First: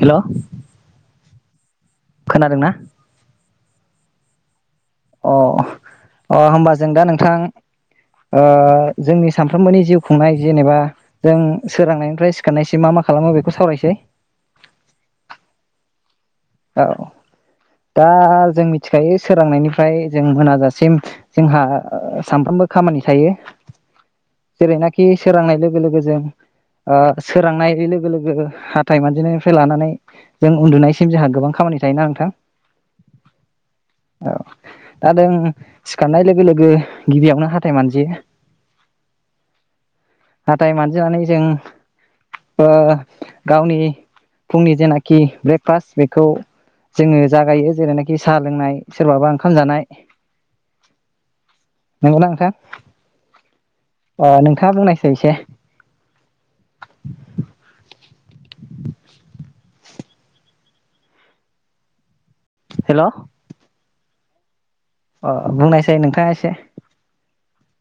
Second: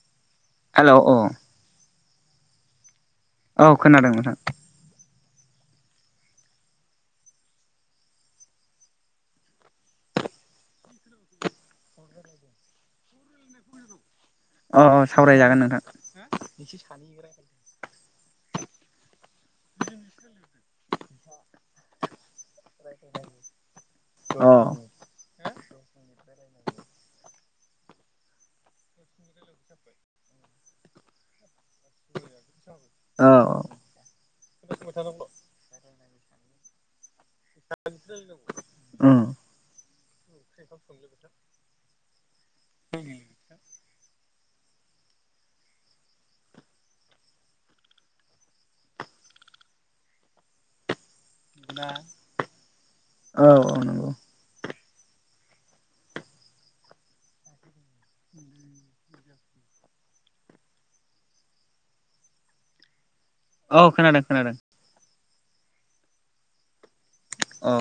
हेल' hello अ खोनादोंना? औ खोनादों नोथां। अ अ होमबा जों दा नोंथां ओ जोंनि सानफ्रोमबोनि जिउ खुंनाय जेनेबा जों सोरांनायनिफ्राय सिखारनायसिम मा मा खालामो बेखौ सावरायसै अ अ सावरायजागोन नोंथां। औ दा जों मिथिखायो सोरांनायनिफ्राय जों मोनाजासिम जोंहा औ सानफ्रोमबो खामानि थायो औ जेरैनाखि सोरांनाय लोगो लोगो जों ओ सोरांनाय लोगो लोगो हाथाय मानजिनायनिफ्राय लानानै जों उन्दुनायसिम जोंहा गोबां खामानि थायोना नोंथां? औ औ दा जों सिखारनाय लोगो लोगो गिबियावनो हाथाय मानजियो उम हाथाय मानजिनानै जों गावनि फुंनि जेनाखि ब्रेकफास्ट बे खौ जोङो जागायो जेरैनाखि साहा लोंनाय सोरबाबा ओंखाम जानाय नंगौना नोंथां औ औ नंगौ अ नोंथाङा बुंनाय [unintelligible] ओम हेल' औ खोनादों खोनादों। अ बुंनायसै नोंथाङा एसे अ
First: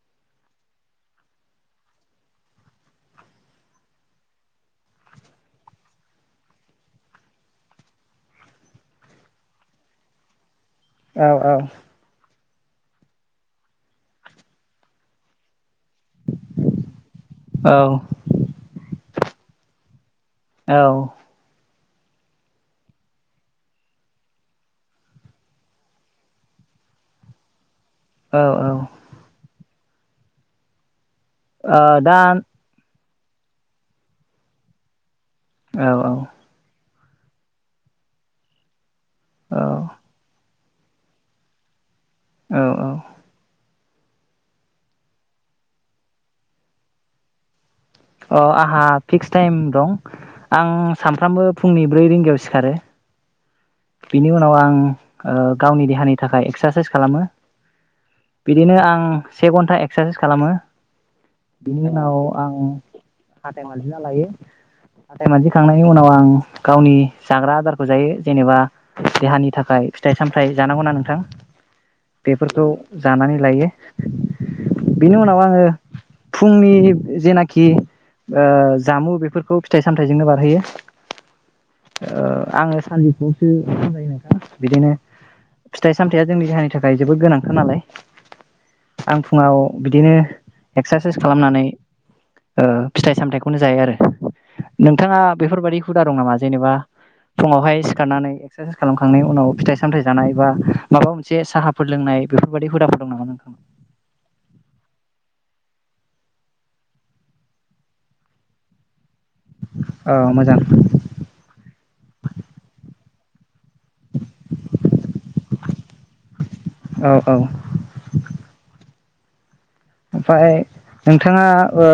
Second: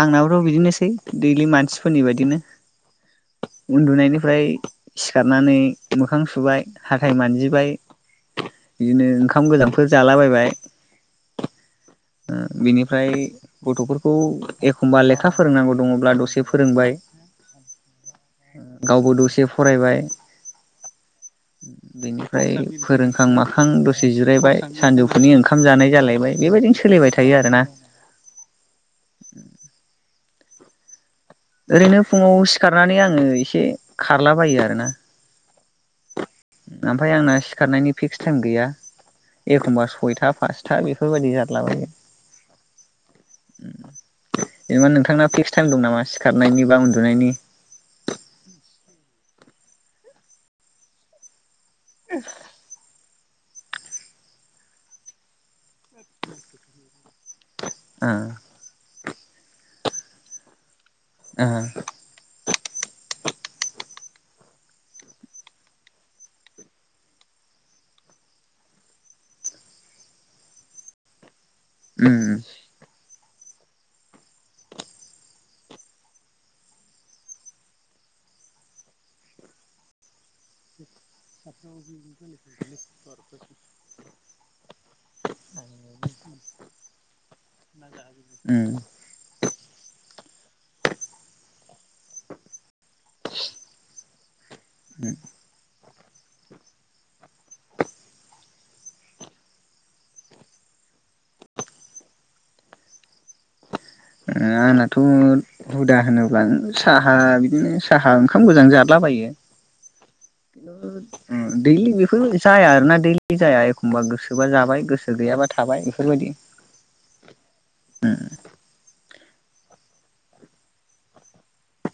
आंनाबोथ' बिदिनोसै दैलि मानसिफोरनि बादिनो उन्दुनायनिफ्राय सिखारनानै मोखां सुबाय हाथाय मानजिबाय बिदिनो ओंखाम गोजांफोर जालाबायबाय। औ औ बिनिफ्राय गथ'फोरखौ एखमबा लेखा फोरोंनांगौ। दङब्ला दसे फोरोंबाय औ गावबो दसे से फरायबाय। औ बेनिफ्राय फोरोंखां माखां दसे जिरायबाय सानजौफुनि ओंखाम जानाय जालायबाय बेबायदिनो सो सोलिबाय थायो आरोना। औ औ ओरैनो ओ दा फुंङाव सिखारनानै आं आङो एसे खारलाबायो आरोना। औ औ ओमफ्राय आंना सिखारनायनि फिक्स टाइम गैया। औ एखमबा सयथा पास बेफोरबायदि जालाबायो। औ औ। जेनेबा नोंथांना फिक्स टाइम दं नामा सिखारनायनि बा उन्दुनायनि। अ आंहा फिक्स टाइम दं आं सानफ्रामबो। फुंनि ब्रै रिंगायाव सिखारो। बिनि उनाव आं ओ गावनि देहानि थाखाय एक्सारसाइस खालामो। ओ बिदिनो आं। से घन्टा एक्सारसाइस खालामो। ओ बिनि उनाव आं हाथाय मानजिना लायो हाथाय मानजिखांनायनि उनाव आं गावनि जाग्रा आदारखौ जायो जेनेबा देहानि थाखाय फिथाइ सामथायाइ जानांगौना नोंथां? उम बेफोरखौ जानानै लायो बेनि उनाव आङो फुंनि जेनाखि ओ जामु बेफोरखौ फिथाइ सामथायाइजोंनो बारहोयो। ओ आङो [inaudible] [unintelligible] नोंथां बिदिनो फिथाइ सामथायाइया जोंनि देहानि थाखाय जोबोद गोनां। नालाय उम आं फुङाव बिदिनो एक्सारसाइस खालामनानै ओ फिथाइ सामथायाइखौनो जायो आरो। नोंथाङा बेफोरबादि हुदा दं नामा जेनेबा फुङावहाय सिखारनानै एक्सारसाइस खालामखांनायनि उनाव फिथाइ सामथाइ जानाय बा माबा मोनसे साहाफोर लोंनाय बेफोरबायादि हुदाफोर दं नामा नोंथांनाव? आंनाथ' हुदा होनोब्ला साहा बिदिनो साहा ओंखाम गोजां जदलाबायो। औ मोजां दैलि बेफोर जाया आरोना दैलि जाया खमबा गोसोबा जाबाय गोसो गैयाबा थाबाय बेफोरबायदि। औ ओमफाय नोंथाङा ओ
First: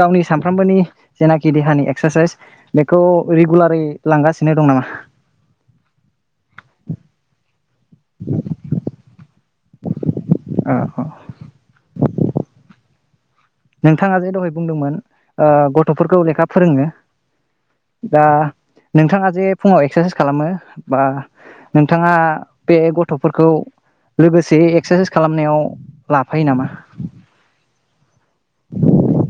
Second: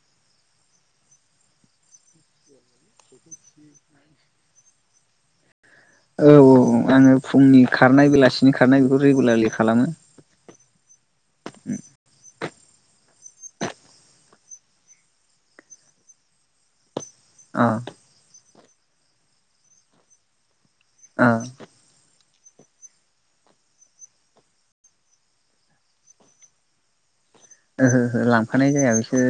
गावनि सामफ्रोमबोनि जेनाखि देहानि एक्सारसाइस बेखौ रेगुलारै लांगासिनो दं नामा? औ औ आङो फुंनि खारनाय बेलासिनि खारनाय बेखौ रेगुलारलि खालामो। अ औ। उम। नोंथाङा जे दहाय बुंदोंमोन ओ गथ'फोरखौ लेखा फोरोंङो। अ दा। नोंथाङा जे फुङाव एक्सारसाइस खालामो। बा अ नोंथाङा। बे गथ'फोरखौ लोगोसे एक्सारसाइस खालामनायाव लाफायो नामा? ओहो ओहो लांफानाय जाया बिसोर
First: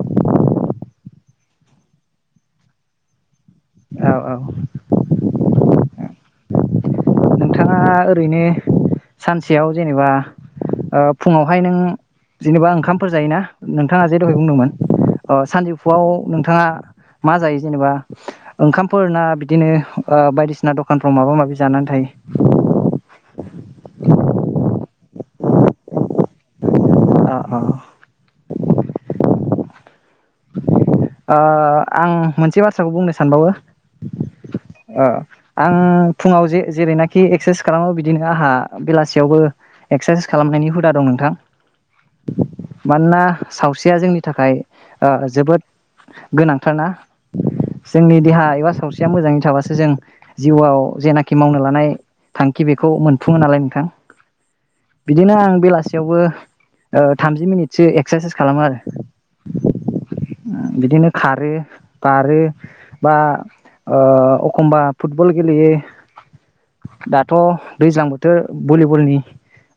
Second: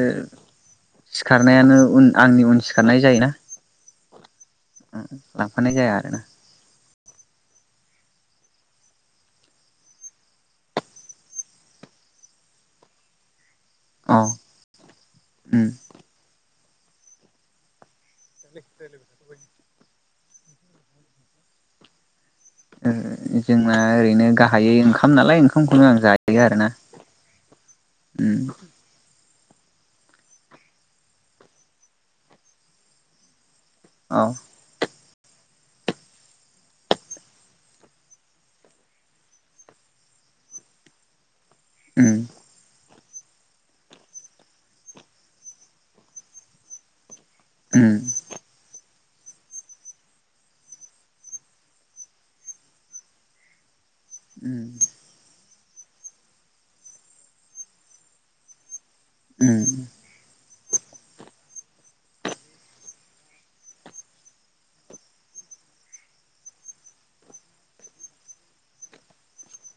सिखारनायानो उन आंनि उन सिखारनाय जायोना। औ औ। लांफानाय जायागा आरो ना। नोंथाङा ओरैनो सानसेयाव जेनेबा ओ फुङावहाय नों जेनेबा ओंखामफोर जायोना नोंथाङा जे अ दहाय बुंदोंमोन ओ उम सानजौफुआव नोंथाङा मा जायो जेनेबा? ओंखामफोर ना बिदिनो ओ‌ बायदिसिना दखानफ्राव माबा माबि जानानै थायो जोंना ओरैनो गाहायै ओंखाम नालाय ओंखामखौनो आं जायो आरोना अ अ ओम ओ आं मोनसे बाथ्राखौ बुंनो सानबावो औ ओ आं फुङाव जे-जेरैनाखि एक्सारसाइस खालामो बिदिनो आंहा बेलासियावबो एक्सारसाइस खालामनायनि हुदा दं नोंथां उम मानोना सावस्रिया जोंनि थाखाय ओ जोबोद गोनांथार ना उम जोंनि देहा एबा सावसि सिया मोजाङै थाबासो जों जिउआव जेनाखि मावनो लानाय थांखि बेखौ मोनफुङो नालाय नोंथां उम बिदिनो आं बेलासियावबो थामजि मिनिटसो एक्सारसाइस खालामो आरो उम बिदिनो खारो बारो बा ओ अखनबा फुटबल गेलेयो दाथ' दैज्लां बोथोर भलिबलनि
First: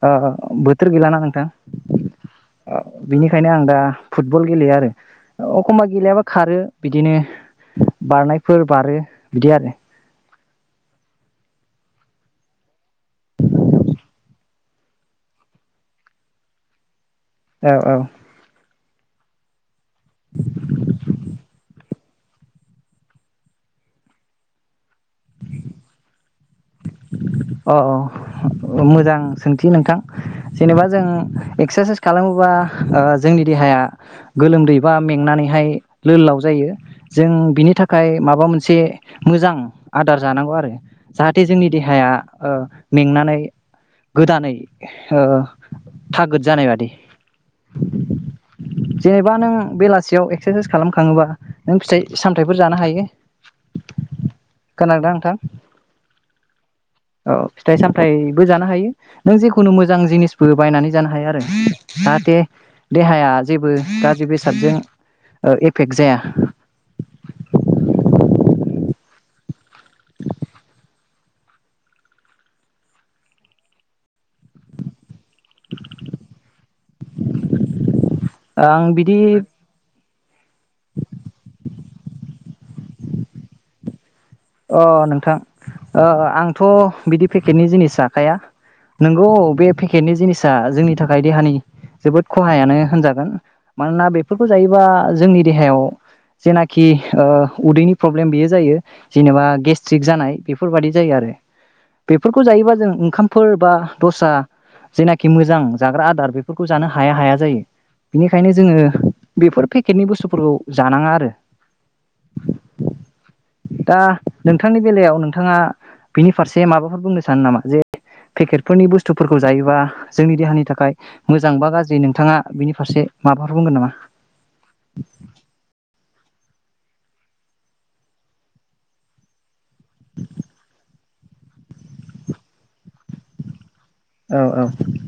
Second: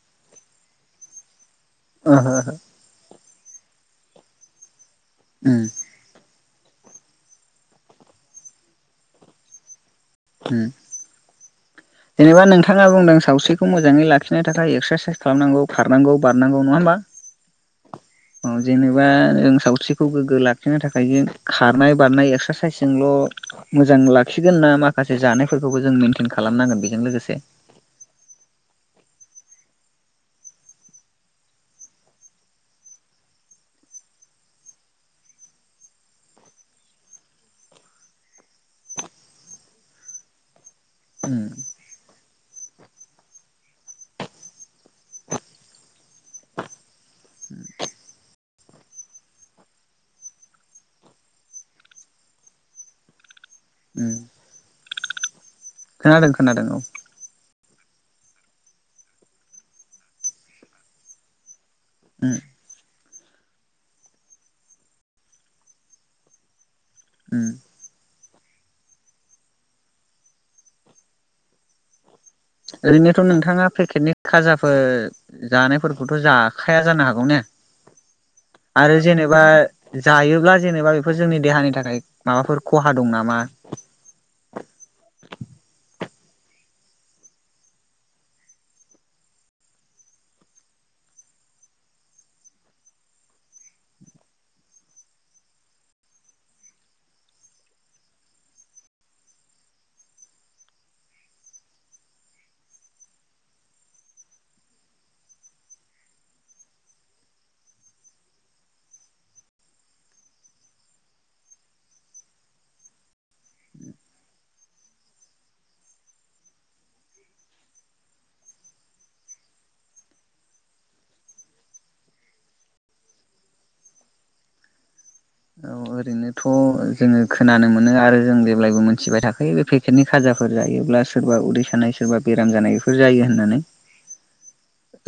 ओ बोथोर गैलाना नोंथां। ओहो ओहो बिनिखायनो आं दा फुटबल गेलेयो आरो उम अखमबा गेलेयाबा खारो बिदिनो बारनायफोर बारो बिदि आरो ओम जेनेबा नोंथाङा बुंदों सावस्रिखौ मोजाङै लाखिनो थाखाय एक्सारसाइस खालामनांगौ खारनांगौ बारनांगौ नङा होमबा औ औ औ जेनेबा जों सावस्रिखौ गोग्गो लाखिनो थाखाय जों खारनाय बारनाय एक्सारसाइसजोंल' मोजां लाखिगोन ना मा माखासे जानायफोरखौ जों मिन्थिनो खालामनांगोन बेजों लोगोसे अ औ मोजां सोंथि नोंथां जेनेबा जों एक्सारसाइस खालामोबा ओ जोंनि देहाया गोलोमदै बा मेंनानैहाय लो लाव जायो जों बिनि थाखाय माबा मोनसे मोजां आदार जानांगौ आरो जाहाथे जोंनि उम देहाया ओ मेंनानै गोदानै ओ थागोद जानाय बादि जेनेबा नों बेलासियाव एक्सारसाइस खालाम खाङोबा नों फिथाइ सामथायाइफोर जानो हायो उम खोनादोंदां नोंथां खोनादों खोनादों औ औ फिथाइ सामथायाइबो जानो हायो नों जेखुनु मोजां जिनिसबो बायनानै जानो हायो आरो उम जाहाथे देहाया जेबो गाज्रि बेसादजों एफेक्ट जाया उम [inaudible] ओरैनोथ' नोंथाङा पेकेटनि खाजाफोर जानायफोरखौथ' जाखाया जानो हागौ ने आं आरो बिदि जेनेबा जायोब्ला जेनेबा बेफोर जोंनि देहानि थाखाय माबाफोर खहा दं नामा? अ नोंथां ओ आंथ' बिदि पेकेटनि जिनिस जाखाया नोंगौ बे पेकेटनि जिनिसा जोंनि थाखाय देहानि जोबोद खहायानो होनजागोन मानोना बेफोरखौ जायोबा जोंनि देहायाव जेनाखि ओ उदैनि प्रब्लेम बेयो जायो जेनेबा गेस्ट्रिक जानाय बेफोरबाददि जायो आरो बेफोरखौ जायोबा जों ओंखामफोर बा दस्रा जेनाखि मोजां जाग्रा आदार बेफोरखौ जानो हाया हाया जायो बेनिखायनो जोङो बेफोर पेकेटनि बुस्थुफोरखौ जानाङा आरो दा नोंथांनि बेलायाव नोंथाङा बिनि फारसे माबाफोर बुंनो सानो नामा? जे पेकेटफोरनि बुस्थुफोरखौ जायोबा जोंनि देहानि थाखाय मोजां बा गाज्रि नोंथाङा बिनि फारसे माबाफोर बुंगोन नामा? अ ओरैनोथ' जोङो खोनानो मोनो आरो जों जेब्लायबो मोनथिबाय थाखायो बे पेकेटनि खाजाफोर जायोब्ला सोरबा उदै सानाय सोरबा बेराम जानाय इफोर जायो होननानै। औ औ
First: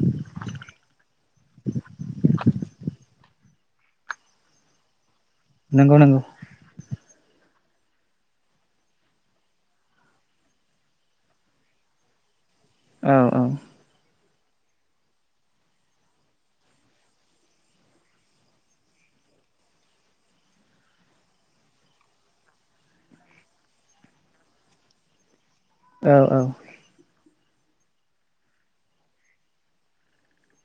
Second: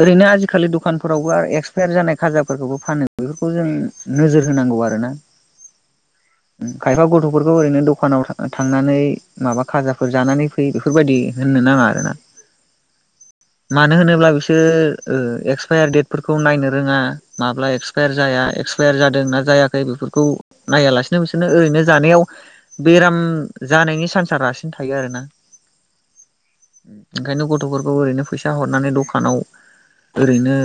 ओरैनो आजिखालि दखानफोरावबो एक्सपायार जानाय खाजाफोरखौबो फानो [unintelligible] खौ जों नोजोर होनांगौ आरोना? नोंगौ नोंगौ ओं खायफा गथ'फोरखौ ओरैनो दखानाव थांनानै माबा खाजाफोर जानानै फै बेफोरबायदि होननो नाङा आरो ना। औ औ मानो होनोब्ला बिसोर बिसोर एक्सपायार देटफोरखौ नायनो रोङा, माब्ला एक्सपायार जाया एक्सपायार जादों ना जायाखै बेफोरखौ नाया लासेनो बिसोरनो बिसोरनो ओरैनो जानायाव बेराम जानायनि चान्सा रासिन थायो आरो ना। औ औ ओंखायनो गथ'फोरखौ ओरैनो फैसा हरनानै दखानाव ओरैनो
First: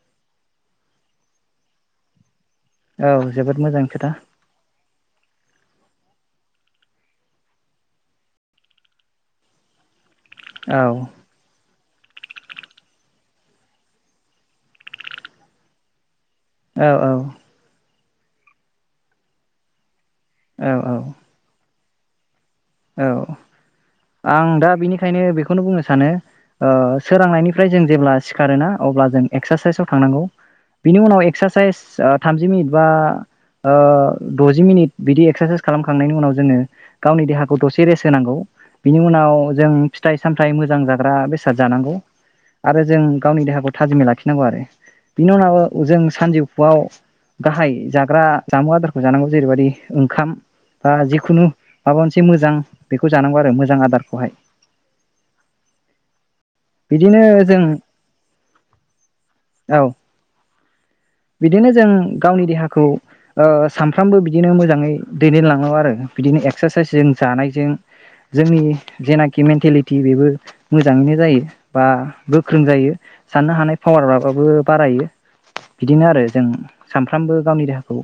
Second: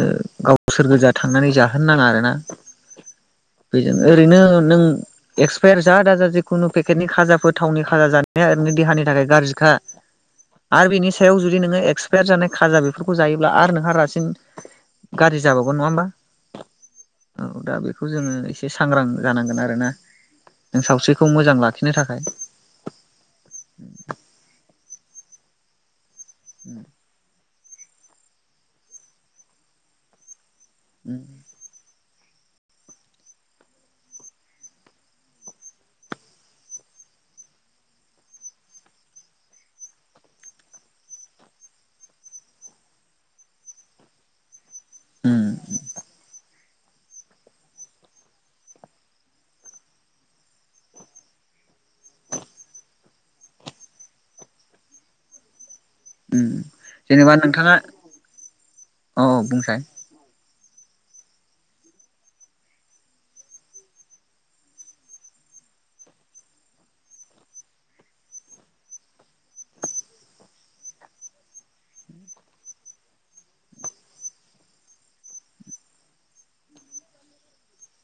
गावसोर गोजा थांनानै जाहोनो नाङा आरोना। औ जोबोद मोजां बेजों खोथा ओरैनो नों एक्सपायार जा दाजा जिखुनु पेकेटनि खाजाफोर थावनि खाजा जानाया ओरैनो देहानि थाखाय गाज्रिखा औ आरो बेनि सायाव जुदि नोङो एक एक्सपायार जानाय खाजा बेफोरखौ जायोब्ला आरो नोंहा रासिन गाज्रि जाबावगोन नङा होमबा? औ औ बेखौ जोङो एसे सांग्रां जानांगोन आरोना। नों औ सावस्रिखौ मोजां लाखि नो थाखाय औ आं दा बिनिखायनो बेखौनो बुंनो सानो ओ सोरांनायनि ओमफ्राय जों जेब्ला सिखारोना अब्ला जों एक्सारसाइसआव थांनांगौ। बिनि उनाव उम एक्सारसाइस ओ थामजि मिनिट बा ओ द'जि मिनिट बिदि एक्सारसाइस खालामखांनायनि उनाव जोङो गावनि देहाखौ दसे रेस्ट होनांगौ। बिनि उनाव जों फिथाइ सामथाइ मोजां जाग्रा बेसाद जानांगौ आरो जों गावनि देहाखौ थाजिमै लाखिनांगौ आरो। बिनि उनाव उम जों सानजौ फुआव गाहाय जाग्रा जामु आदारखौ जानांगौ जेरैबायदि ओंखाम बा जिखुनु माबा मोन से मोजां बेखौ जानांगौ आरो मोजां आदारखौहाय। उम बिदिनो जेनेबा जों नोंथाङा औ औ बुंसाय बिदिनो जों गावनि देहाखौ ओ सानफ्रामबो बिदिनो मोजाङै दैदेनलाङो आरो बिदिनो एक्सारसाइसजों जानायजों जोंनि जेनाखि मेन्टेलिटि बेबो मोजाङैनो जायो बा गोख्रों जायो साननो हानाय पावाराबाबो बारायो। बिदिनो आरो जों सानफ्रामबो गावनि देहाखौ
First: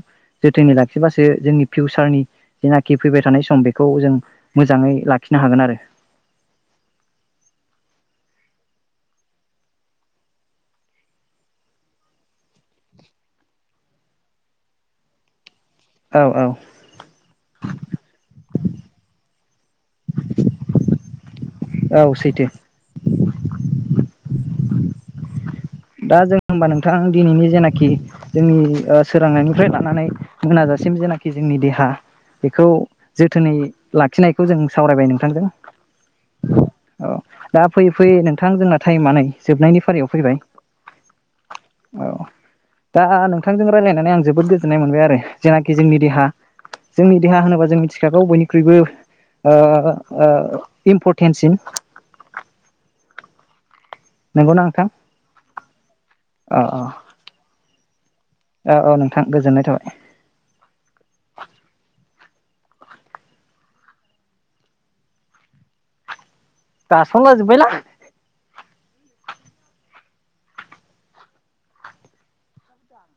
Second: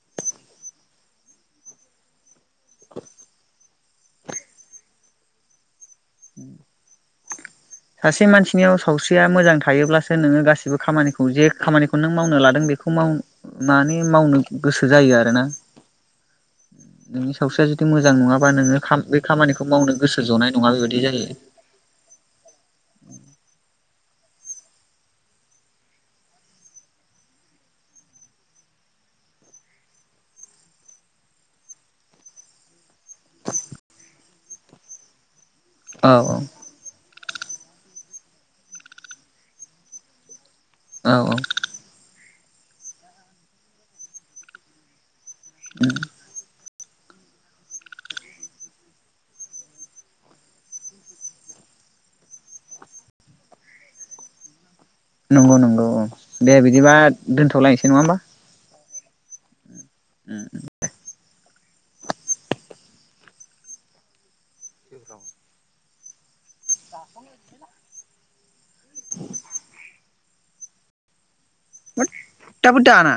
जोथोनै लाखिबासो जोंनि फिउसारनि जेनाखि फैबाय थानाय सम बेखौ जों मोजाङै लाखिनो हागोन आरो। उम सासे मानसिनियाव सावस्रिया मोजां थायोब्लासो नोङो गासिबो खामानिखौ जे खामानिखौ नों मावनो लादों बेखौ मावनानै मावनो गोसो जायो आरोना। औ औ नोंनि सावस्रिया जुदि मोजां नङाबा नोङो खाम खामानिखौ मावनो गोसो ज'नाय नङा बेबायदि जायो। औ सैथो दा जों हमबा नोंथां दिनैनि जेनाखि जोंनि ओ सोरांनायनिफ्राय लानानै मोनाजासिम जेनाखि जोंनि देहा बेखौ जोथोनै लाखिनायखौ जों सावरायबाय नोंथांजों, औ औ औ दा फैयै फैयै नोंथां जोंना टाइमा नै जोबनायनि फारियाव फैबाय, औ औ औ दा नोंथांजों रायज्लायनानै आं जोबोद गोजोननाय मोनबाय आरो जेनाखि जोंनि देहा जोंनि देहा होनोबा जों मिथिखागौ बयनिख्रुइबो ओ ओ इम्परटेन्टसिन, नंगौना नोंथां? नंगौ नंगौ औ दे अ बिदिबा दोनथ'लायनोसै नङा होमबा? औ औ नोंथां गोजोननाय थाबाय। उम दे [unintelligible] गासनला जोब्बायला दाबो दाना